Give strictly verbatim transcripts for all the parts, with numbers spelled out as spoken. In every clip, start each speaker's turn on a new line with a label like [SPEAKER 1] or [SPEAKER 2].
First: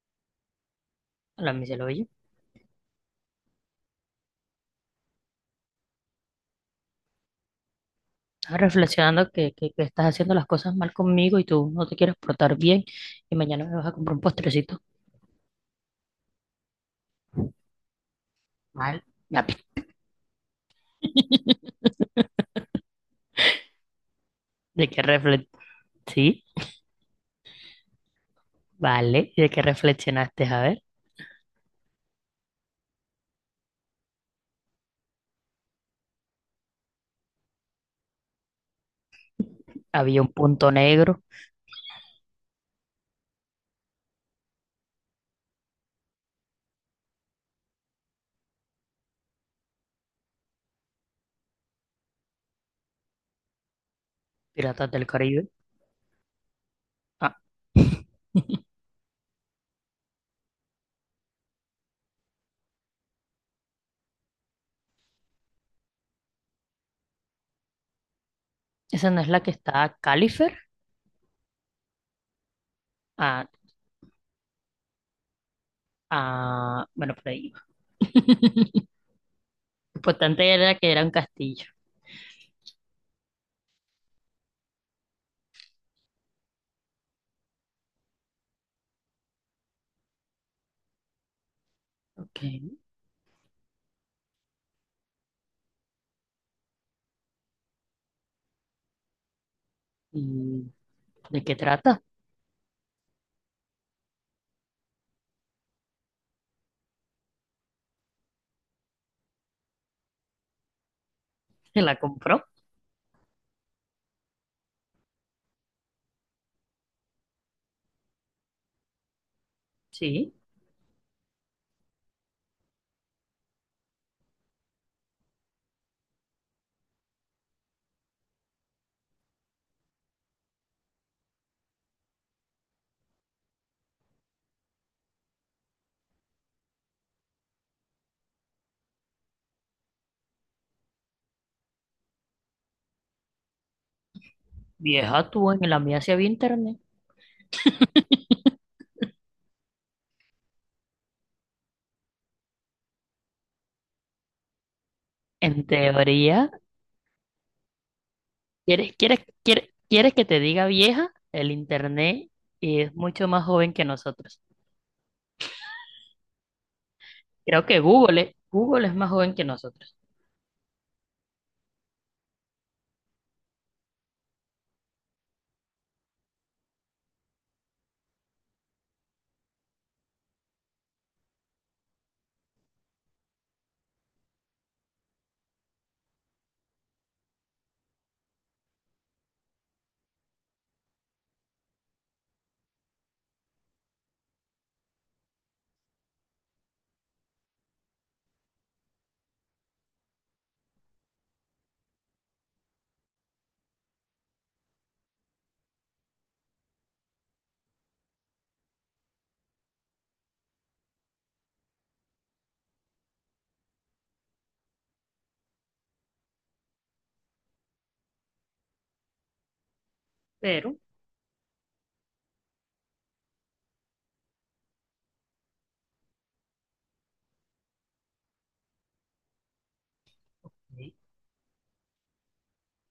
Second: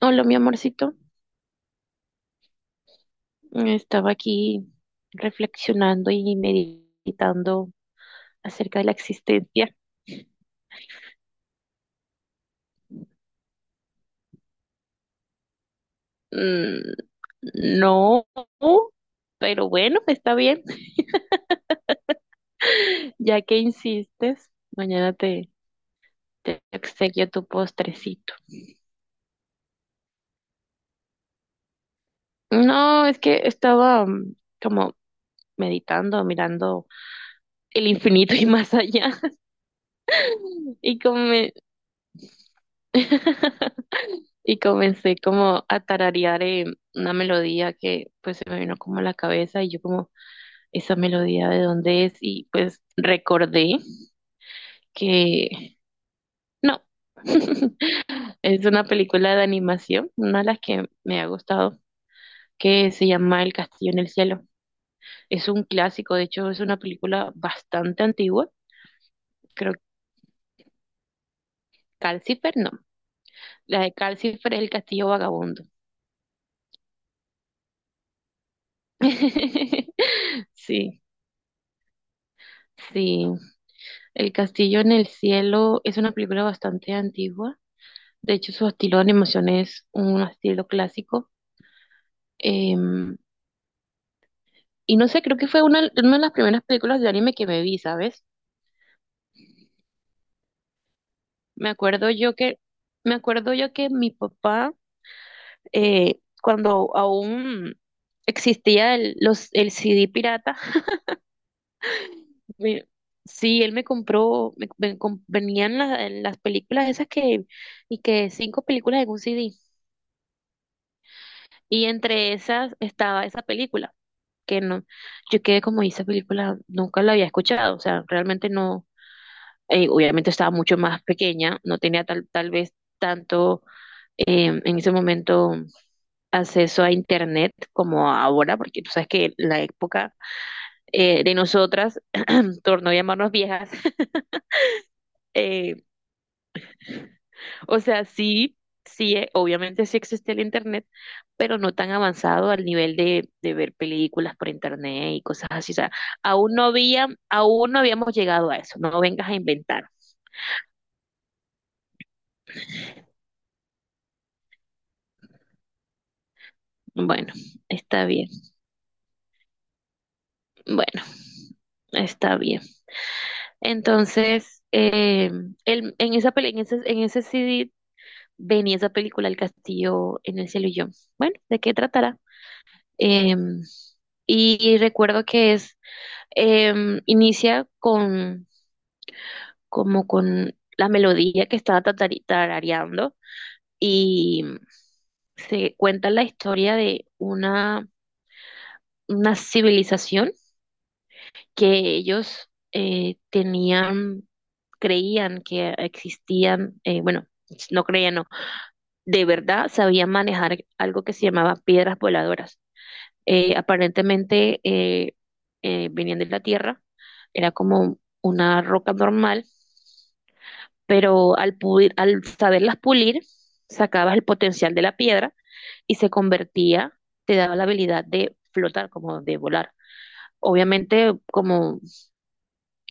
[SPEAKER 1] Hola, mi amorcito.
[SPEAKER 2] La Michelle, oye,
[SPEAKER 1] Estaba aquí reflexionando y meditando
[SPEAKER 2] estaba
[SPEAKER 1] acerca de la
[SPEAKER 2] reflexionando que, que,
[SPEAKER 1] existencia.
[SPEAKER 2] que estás haciendo las cosas mal conmigo y tú no te quieres portar bien y mañana me vas a comprar un postrecito
[SPEAKER 1] Mm, no,
[SPEAKER 2] mal. Ya, pi.
[SPEAKER 1] pero bueno, está bien. Ya que insistes,
[SPEAKER 2] ¿De qué
[SPEAKER 1] mañana
[SPEAKER 2] refle
[SPEAKER 1] te,
[SPEAKER 2] Sí,
[SPEAKER 1] te obsequio tu postrecito.
[SPEAKER 2] vale. ¿Y de qué reflexionaste? A ver,
[SPEAKER 1] No, es que estaba mm, como meditando, mirando el infinito y más allá.
[SPEAKER 2] había un punto
[SPEAKER 1] Y como
[SPEAKER 2] negro.
[SPEAKER 1] me... Y comencé como a tararear eh, una melodía que pues se me vino como a la cabeza y yo como, ¿esa melodía de dónde es? Y pues recordé
[SPEAKER 2] Piratas del Caribe.
[SPEAKER 1] que no,
[SPEAKER 2] Ah,
[SPEAKER 1] es una película de animación, una de las que me ha gustado, que se llama El Castillo en el Cielo. Es un clásico, de hecho es una película bastante antigua,
[SPEAKER 2] esa no es la que
[SPEAKER 1] creo que
[SPEAKER 2] está Califer.
[SPEAKER 1] Calcifer no,
[SPEAKER 2] Ah,
[SPEAKER 1] la de Calcifer es El Castillo Vagabundo.
[SPEAKER 2] ah, bueno, por ahí iba. Lo importante era que
[SPEAKER 1] Sí,
[SPEAKER 2] era un castillo.
[SPEAKER 1] sí. El Castillo en el Cielo es una película bastante antigua. De hecho, su estilo de animación es un estilo clásico.
[SPEAKER 2] Ok.
[SPEAKER 1] Em, y no sé, creo que fue una, una de las primeras películas de anime que me vi, ¿sabes?
[SPEAKER 2] ¿Y de qué
[SPEAKER 1] Me
[SPEAKER 2] trata?
[SPEAKER 1] acuerdo yo que, me acuerdo yo que mi papá, eh, cuando aún existía el, los, el C D pirata,
[SPEAKER 2] ¿Se la compró?
[SPEAKER 1] me- sí, él me compró, me, me com- venían la- las películas esas que, y que cinco películas en un C D.
[SPEAKER 2] Sí.
[SPEAKER 1] Y entre esas estaba esa película. Que no, yo quedé como "¿Y esa película, nunca la había escuchado, o sea, realmente no, eh, obviamente estaba mucho más pequeña, no tenía tal, tal vez tanto eh, en ese momento acceso a internet como ahora, porque tú sabes que la época eh, de nosotras, torno a llamarnos viejas,
[SPEAKER 2] Vieja tú, en
[SPEAKER 1] eh,
[SPEAKER 2] la mía sí había internet.
[SPEAKER 1] o sea, sí, sí, eh, obviamente sí existe el internet, pero no tan avanzado al nivel de, de ver películas por internet y cosas
[SPEAKER 2] En
[SPEAKER 1] así. O sea,
[SPEAKER 2] teoría.
[SPEAKER 1] aún no había, aún no habíamos llegado a eso.
[SPEAKER 2] ¿Quieres,
[SPEAKER 1] No
[SPEAKER 2] quieres,
[SPEAKER 1] vengas a
[SPEAKER 2] quieres,
[SPEAKER 1] inventar.
[SPEAKER 2] quieres que te diga vieja? El internet es mucho más joven que nosotros.
[SPEAKER 1] Bueno,
[SPEAKER 2] Creo que
[SPEAKER 1] está
[SPEAKER 2] Google,
[SPEAKER 1] bien.
[SPEAKER 2] es- Google es más joven que nosotros.
[SPEAKER 1] Bueno, está bien. Entonces, eh, el- en esa peli- en ese, en ese C D venía esa película El Castillo en el cielo y yo. Bueno, ¿de qué tratará? Em, y, y recuerdo que es, em, inicia con como con la melodía que estaba tatari- tarareando y se cuenta la historia de una, una civilización que ellos eh, tenían, creían que existían, eh, bueno, no creían, no, de verdad sabían manejar algo que se llamaba piedras voladoras. Eh, aparentemente eh, eh, venían de la Tierra, era como una roca normal
[SPEAKER 2] Pero
[SPEAKER 1] pero al, pulir- al saberlas pulir, sacabas el potencial de la piedra y se convertía, te daba la habilidad de flotar, como de volar.
[SPEAKER 2] sí,
[SPEAKER 1] Obviamente, como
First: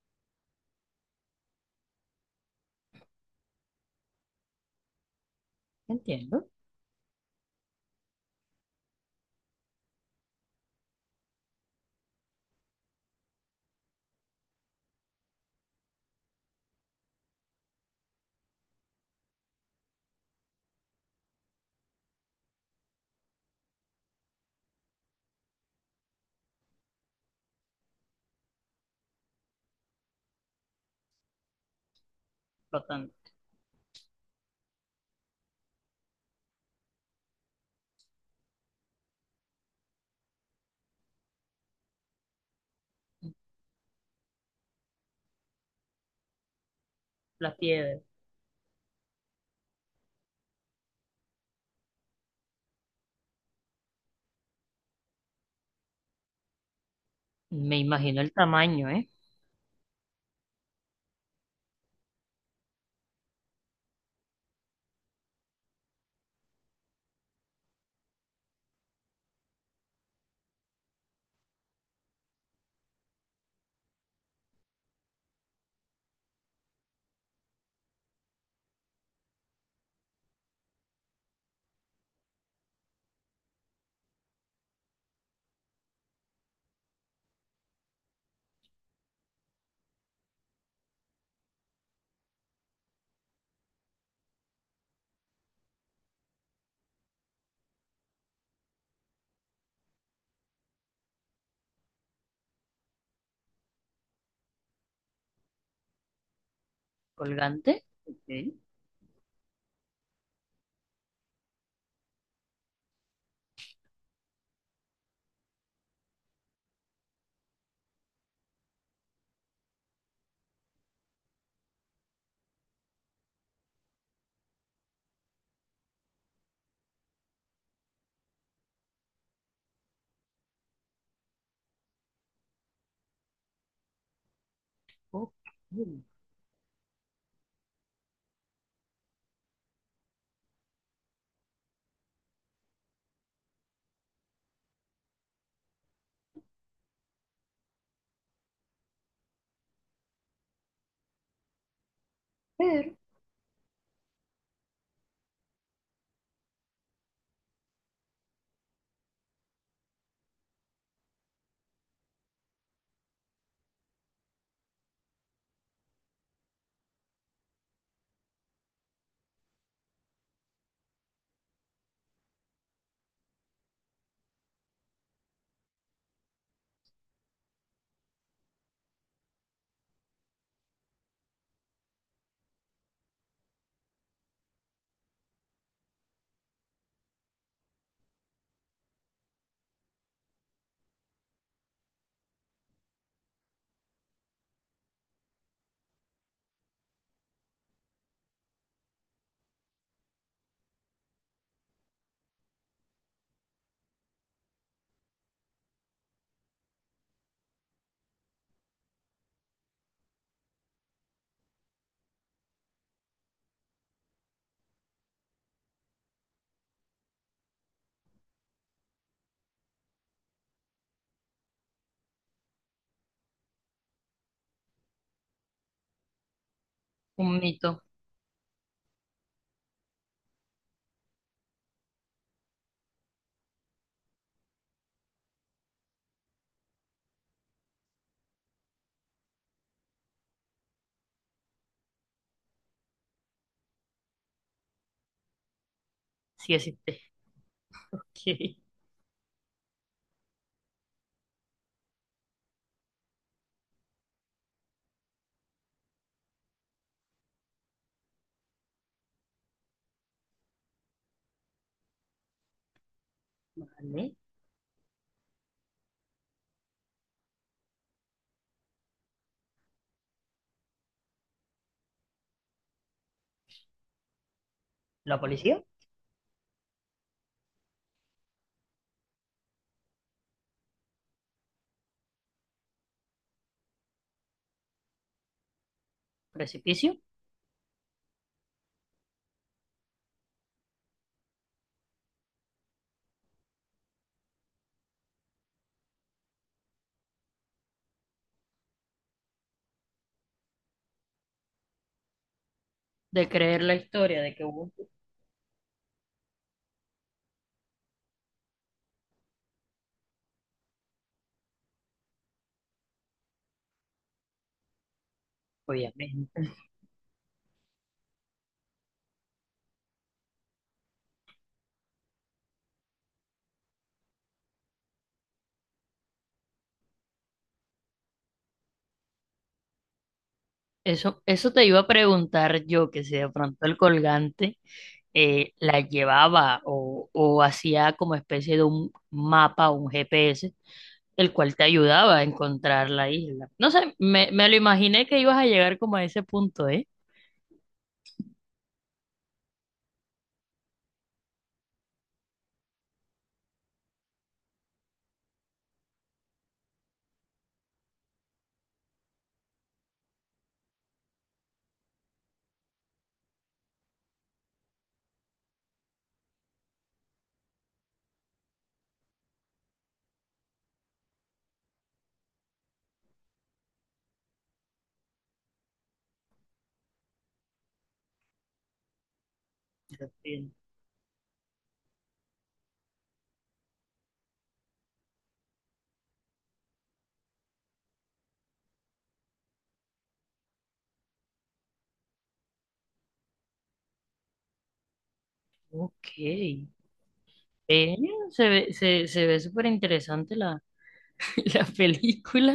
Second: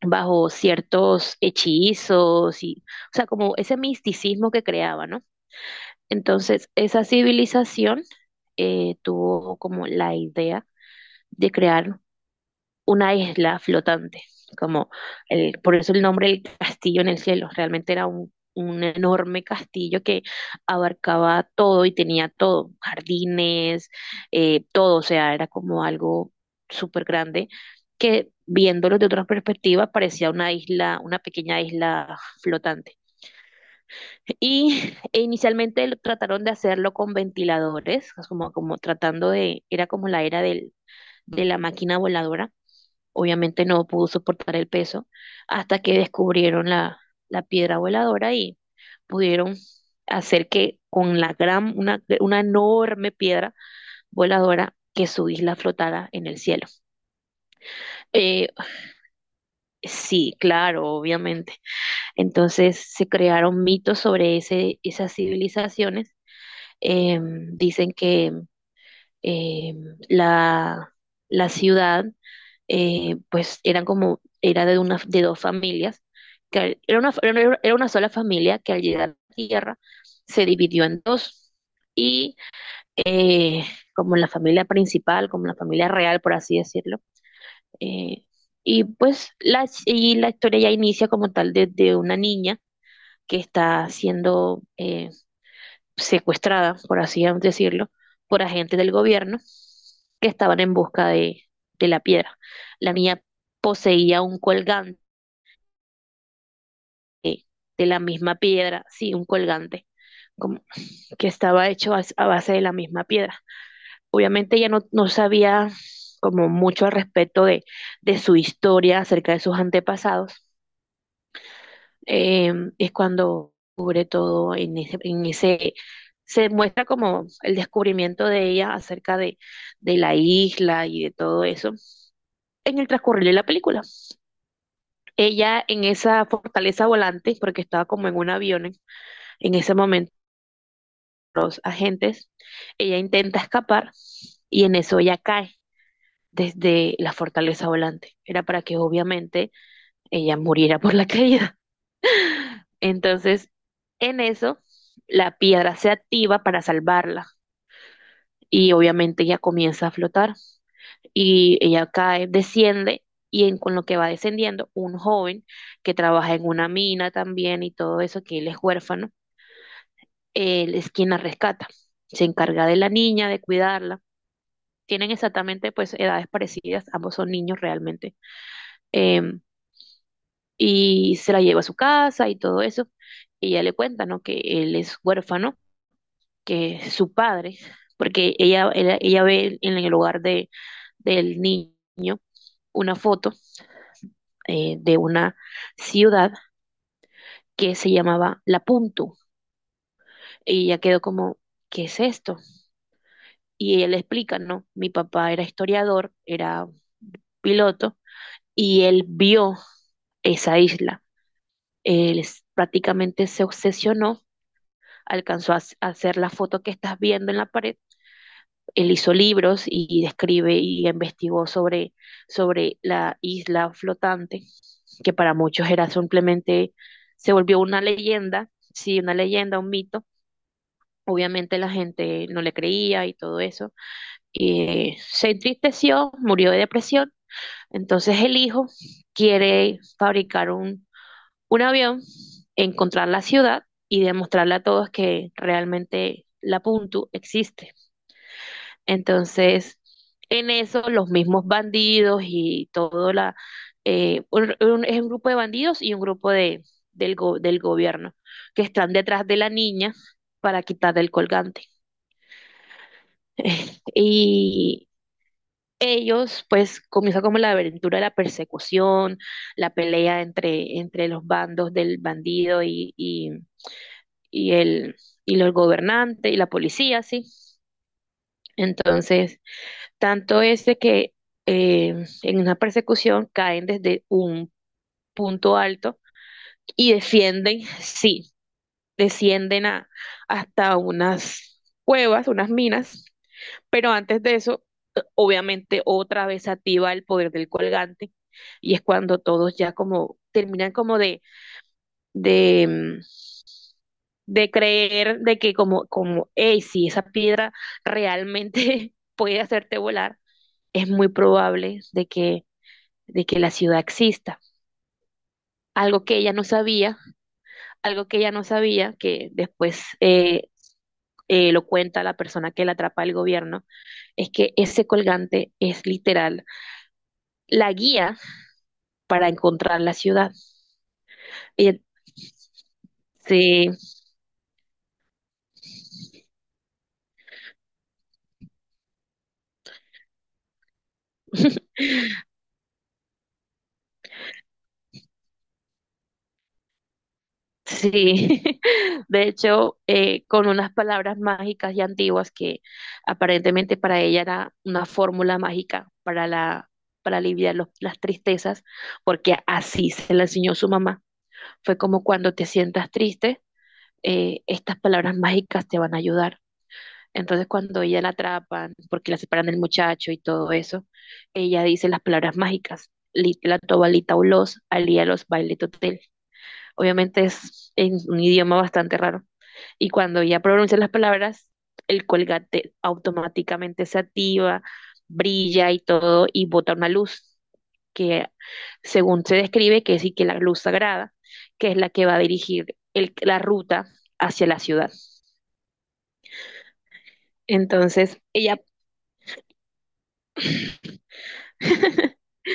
[SPEAKER 1] bajo ciertos hechizos y, o sea, como ese misticismo que creaba, ¿no?
[SPEAKER 2] entiendo.
[SPEAKER 1] Entonces, esa civilización eh, tuvo como la idea de crear una isla flotante, como el, por eso el nombre del castillo en el cielo, realmente era un, un enorme castillo que abarcaba todo y tenía todo, jardines, eh, todo, o sea, era como algo súper grande que viéndolo de otra perspectiva parecía una isla, una pequeña isla
[SPEAKER 2] Lo
[SPEAKER 1] flotante.
[SPEAKER 2] tanto,
[SPEAKER 1] Y e inicialmente lo- trataron de hacerlo con ventiladores, como, como tratando de, era como la era del, de la máquina voladora. Obviamente no pudo soportar el peso hasta que descubrieron la, la
[SPEAKER 2] la
[SPEAKER 1] piedra
[SPEAKER 2] piedra.
[SPEAKER 1] voladora y pudieron hacer que con la gran, una, una enorme piedra voladora que su isla flotara en el cielo.
[SPEAKER 2] Me imagino el
[SPEAKER 1] Eh,
[SPEAKER 2] tamaño, ¿eh?
[SPEAKER 1] sí, claro, obviamente. Entonces se crearon mitos sobre ese, esas civilizaciones. Eh, dicen que eh, la, la ciudad eh, pues eran como, era de, una, de dos familias, que al- era una, era era una sola familia que al llegar a la Tierra se dividió en dos y eh, como la familia principal, como la familia real, por así decirlo. eh, y pues la, y la historia ya inicia como tal desde una niña que está siendo... eh, secuestrada, por así decirlo, por agentes del gobierno que estaban en busca de, de la piedra. La niña poseía un colgante
[SPEAKER 2] Colgante.
[SPEAKER 1] de la
[SPEAKER 2] Ok.
[SPEAKER 1] misma piedra, sí, un colgante como- que estaba hecho a, a base de la misma piedra. Obviamente ella no, no sabía como mucho al respecto de, de su historia acerca de sus antepasados, eh, es cuando cubre todo en ese, en ese, se muestra como el descubrimiento de ella acerca de, de la isla y de todo eso en el transcurrir de la película.
[SPEAKER 2] Ok.
[SPEAKER 1] Ella en esa fortaleza volante, porque estaba como en un avión en ese momento, los agentes, ella intenta escapar y en eso ella cae desde la fortaleza volante. Era para que obviamente ella muriera por la caída.
[SPEAKER 2] Pero
[SPEAKER 1] Entonces, en eso, la piedra se activa para salvarla y obviamente ella comienza a flotar y ella cae, desciende y en, con lo que va descendiendo, un joven que trabaja en una mina también y todo eso, que él es huérfano, él es quien la rescata, se encarga de la niña, de cuidarla. Tienen exactamente pues edades parecidas, ambos son niños realmente. Em, y se la lleva a su casa y todo eso. Y ella le cuenta, ¿no? Que él es huérfano que su padre, porque ella, ella, ella ve en el hogar de, del niño una foto eh, de una ciudad que se llamaba La Puntu. Y ella quedó como, ¿qué es esto? Y ella le explica, no, mi papá era historiador, era piloto, y él vio esa isla. Él prácticamente se obsesionó, alcanzó a hacer la foto que estás viendo en la pared. Él hizo libros y describe y investigó sobre, sobre la isla flotante, que para muchos era simplemente, se
[SPEAKER 2] un
[SPEAKER 1] volvió una
[SPEAKER 2] mito,
[SPEAKER 1] leyenda, sí, una leyenda, un mito. Obviamente la gente no le creía y todo eso. Y se entristeció, murió de depresión. Entonces el hijo quiere fabricar un, un avión, encontrar la ciudad y demostrarle a todos que realmente
[SPEAKER 2] sí
[SPEAKER 1] la
[SPEAKER 2] existe.
[SPEAKER 1] Puntu existe.
[SPEAKER 2] Ok.
[SPEAKER 1] Entonces, en eso los mismos bandidos y todo la eh, un- un- es un grupo de bandidos y un grupo de del go- del gobierno que están detrás de la niña para quitarle el colgante.
[SPEAKER 2] Vale.
[SPEAKER 1] Y ellos, pues, comienza como la aventura de la persecución, la pelea entre, entre los bandos del bandido y, y, y el,
[SPEAKER 2] La
[SPEAKER 1] y los
[SPEAKER 2] policía,
[SPEAKER 1] gobernantes y la policía, ¿sí? Entonces, tanto es de que eh, en una persecución caen desde un punto alto y
[SPEAKER 2] precipicio,
[SPEAKER 1] defienden, sí, descienden a, hasta unas cuevas, unas minas, pero antes de eso, obviamente otra vez se activa el poder del colgante y es cuando todos ya como terminan como de, de, mm,
[SPEAKER 2] de creer la historia de que
[SPEAKER 1] de
[SPEAKER 2] hubo,
[SPEAKER 1] creer de que como, como, hey, si esa piedra realmente puede hacerte volar, es muy probable de que de que la ciudad exista. Algo que ella
[SPEAKER 2] obviamente.
[SPEAKER 1] no sabía, algo que ella no sabía, que después eh, eh, lo cuenta la persona que la atrapa el gobierno, es que ese colgante es literal la guía para encontrar la ciudad.
[SPEAKER 2] Eso, eso te
[SPEAKER 1] Ella
[SPEAKER 2] iba a preguntar yo, que si de pronto
[SPEAKER 1] sí,
[SPEAKER 2] el colgante eh, la llevaba o, o hacía como especie de un mapa, un G P S, el cual te ayudaba a encontrar la isla. No sé, me, me lo imaginé que ibas a llegar como a ese punto, ¿eh?
[SPEAKER 1] sí. De hecho, eh, con unas palabras mágicas y antiguas que aparentemente para ella era una fórmula mágica para la, para aliviar los- las tristezas, porque así se la enseñó su mamá. Fue como cuando te sientas triste, eh, estas palabras mágicas te van a ayudar. Entonces cuando ella la atrapan, porque la separan del muchacho y todo eso, ella dice las palabras mágicas, "Lit- la tobalita ulos, alía los baile totel. Obviamente es en un idioma bastante raro, y cuando ya
[SPEAKER 2] Perfil.
[SPEAKER 1] pronuncia las palabras, el colgate automáticamente se activa, brilla y todo, y bota una luz que, según se describe, que es y que la luz sagrada, que es la que va a dirigir el- la ruta hacia la ciudad.
[SPEAKER 2] Ok. Eh,
[SPEAKER 1] Entonces,
[SPEAKER 2] se
[SPEAKER 1] ella,
[SPEAKER 2] ve, se, se ve súper interesante la, la película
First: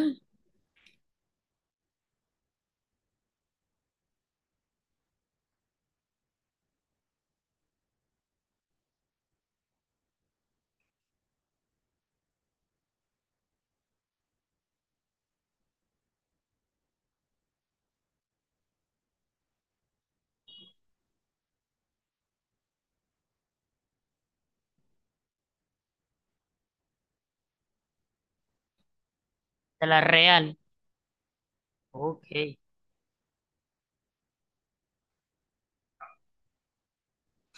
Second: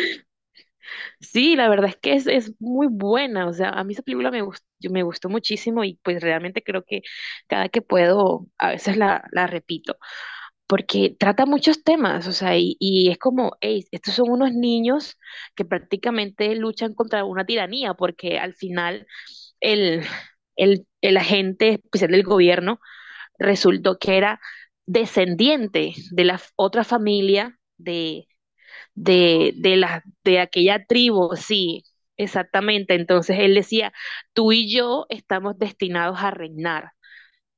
[SPEAKER 1] sí, la verdad es que es, es muy buena, o sea, a mí esa película me gustó, me gustó muchísimo y pues realmente creo que cada que puedo, a veces la, la repito. Porque trata muchos temas, o sea, y, y es como, "Ey, estos son unos niños que prácticamente luchan contra una tiranía, porque al final el, el, el agente especial del gobierno resultó que era descendiente de la f- otra familia de, de, de,
[SPEAKER 2] de la
[SPEAKER 1] la, de
[SPEAKER 2] real.
[SPEAKER 1] aquella tribu, sí,
[SPEAKER 2] Ok.
[SPEAKER 1] exactamente. Entonces él decía, tú y yo estamos destinados a reinar.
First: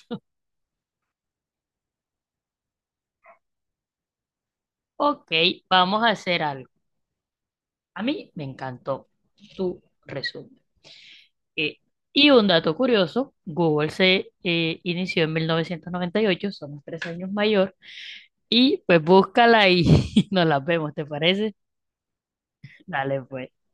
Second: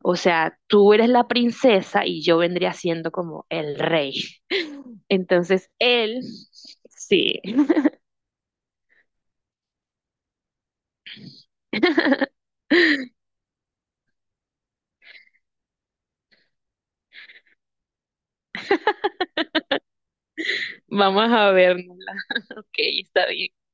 [SPEAKER 1] O sea, tú eres la princesa y yo vendría siendo como el rey.
[SPEAKER 2] Ok,
[SPEAKER 1] Entonces
[SPEAKER 2] vamos a
[SPEAKER 1] él,
[SPEAKER 2] hacer algo.
[SPEAKER 1] sí,
[SPEAKER 2] A mí me encantó tu resumen. Eh, y un dato curioso, Google se eh, inició en mil novecientos noventa y ocho, somos tres años mayor, y pues búscala y nos la vemos, ¿te
[SPEAKER 1] vamos a
[SPEAKER 2] parece?
[SPEAKER 1] vernos. Ok,
[SPEAKER 2] Dale,
[SPEAKER 1] está
[SPEAKER 2] pues.
[SPEAKER 1] bien.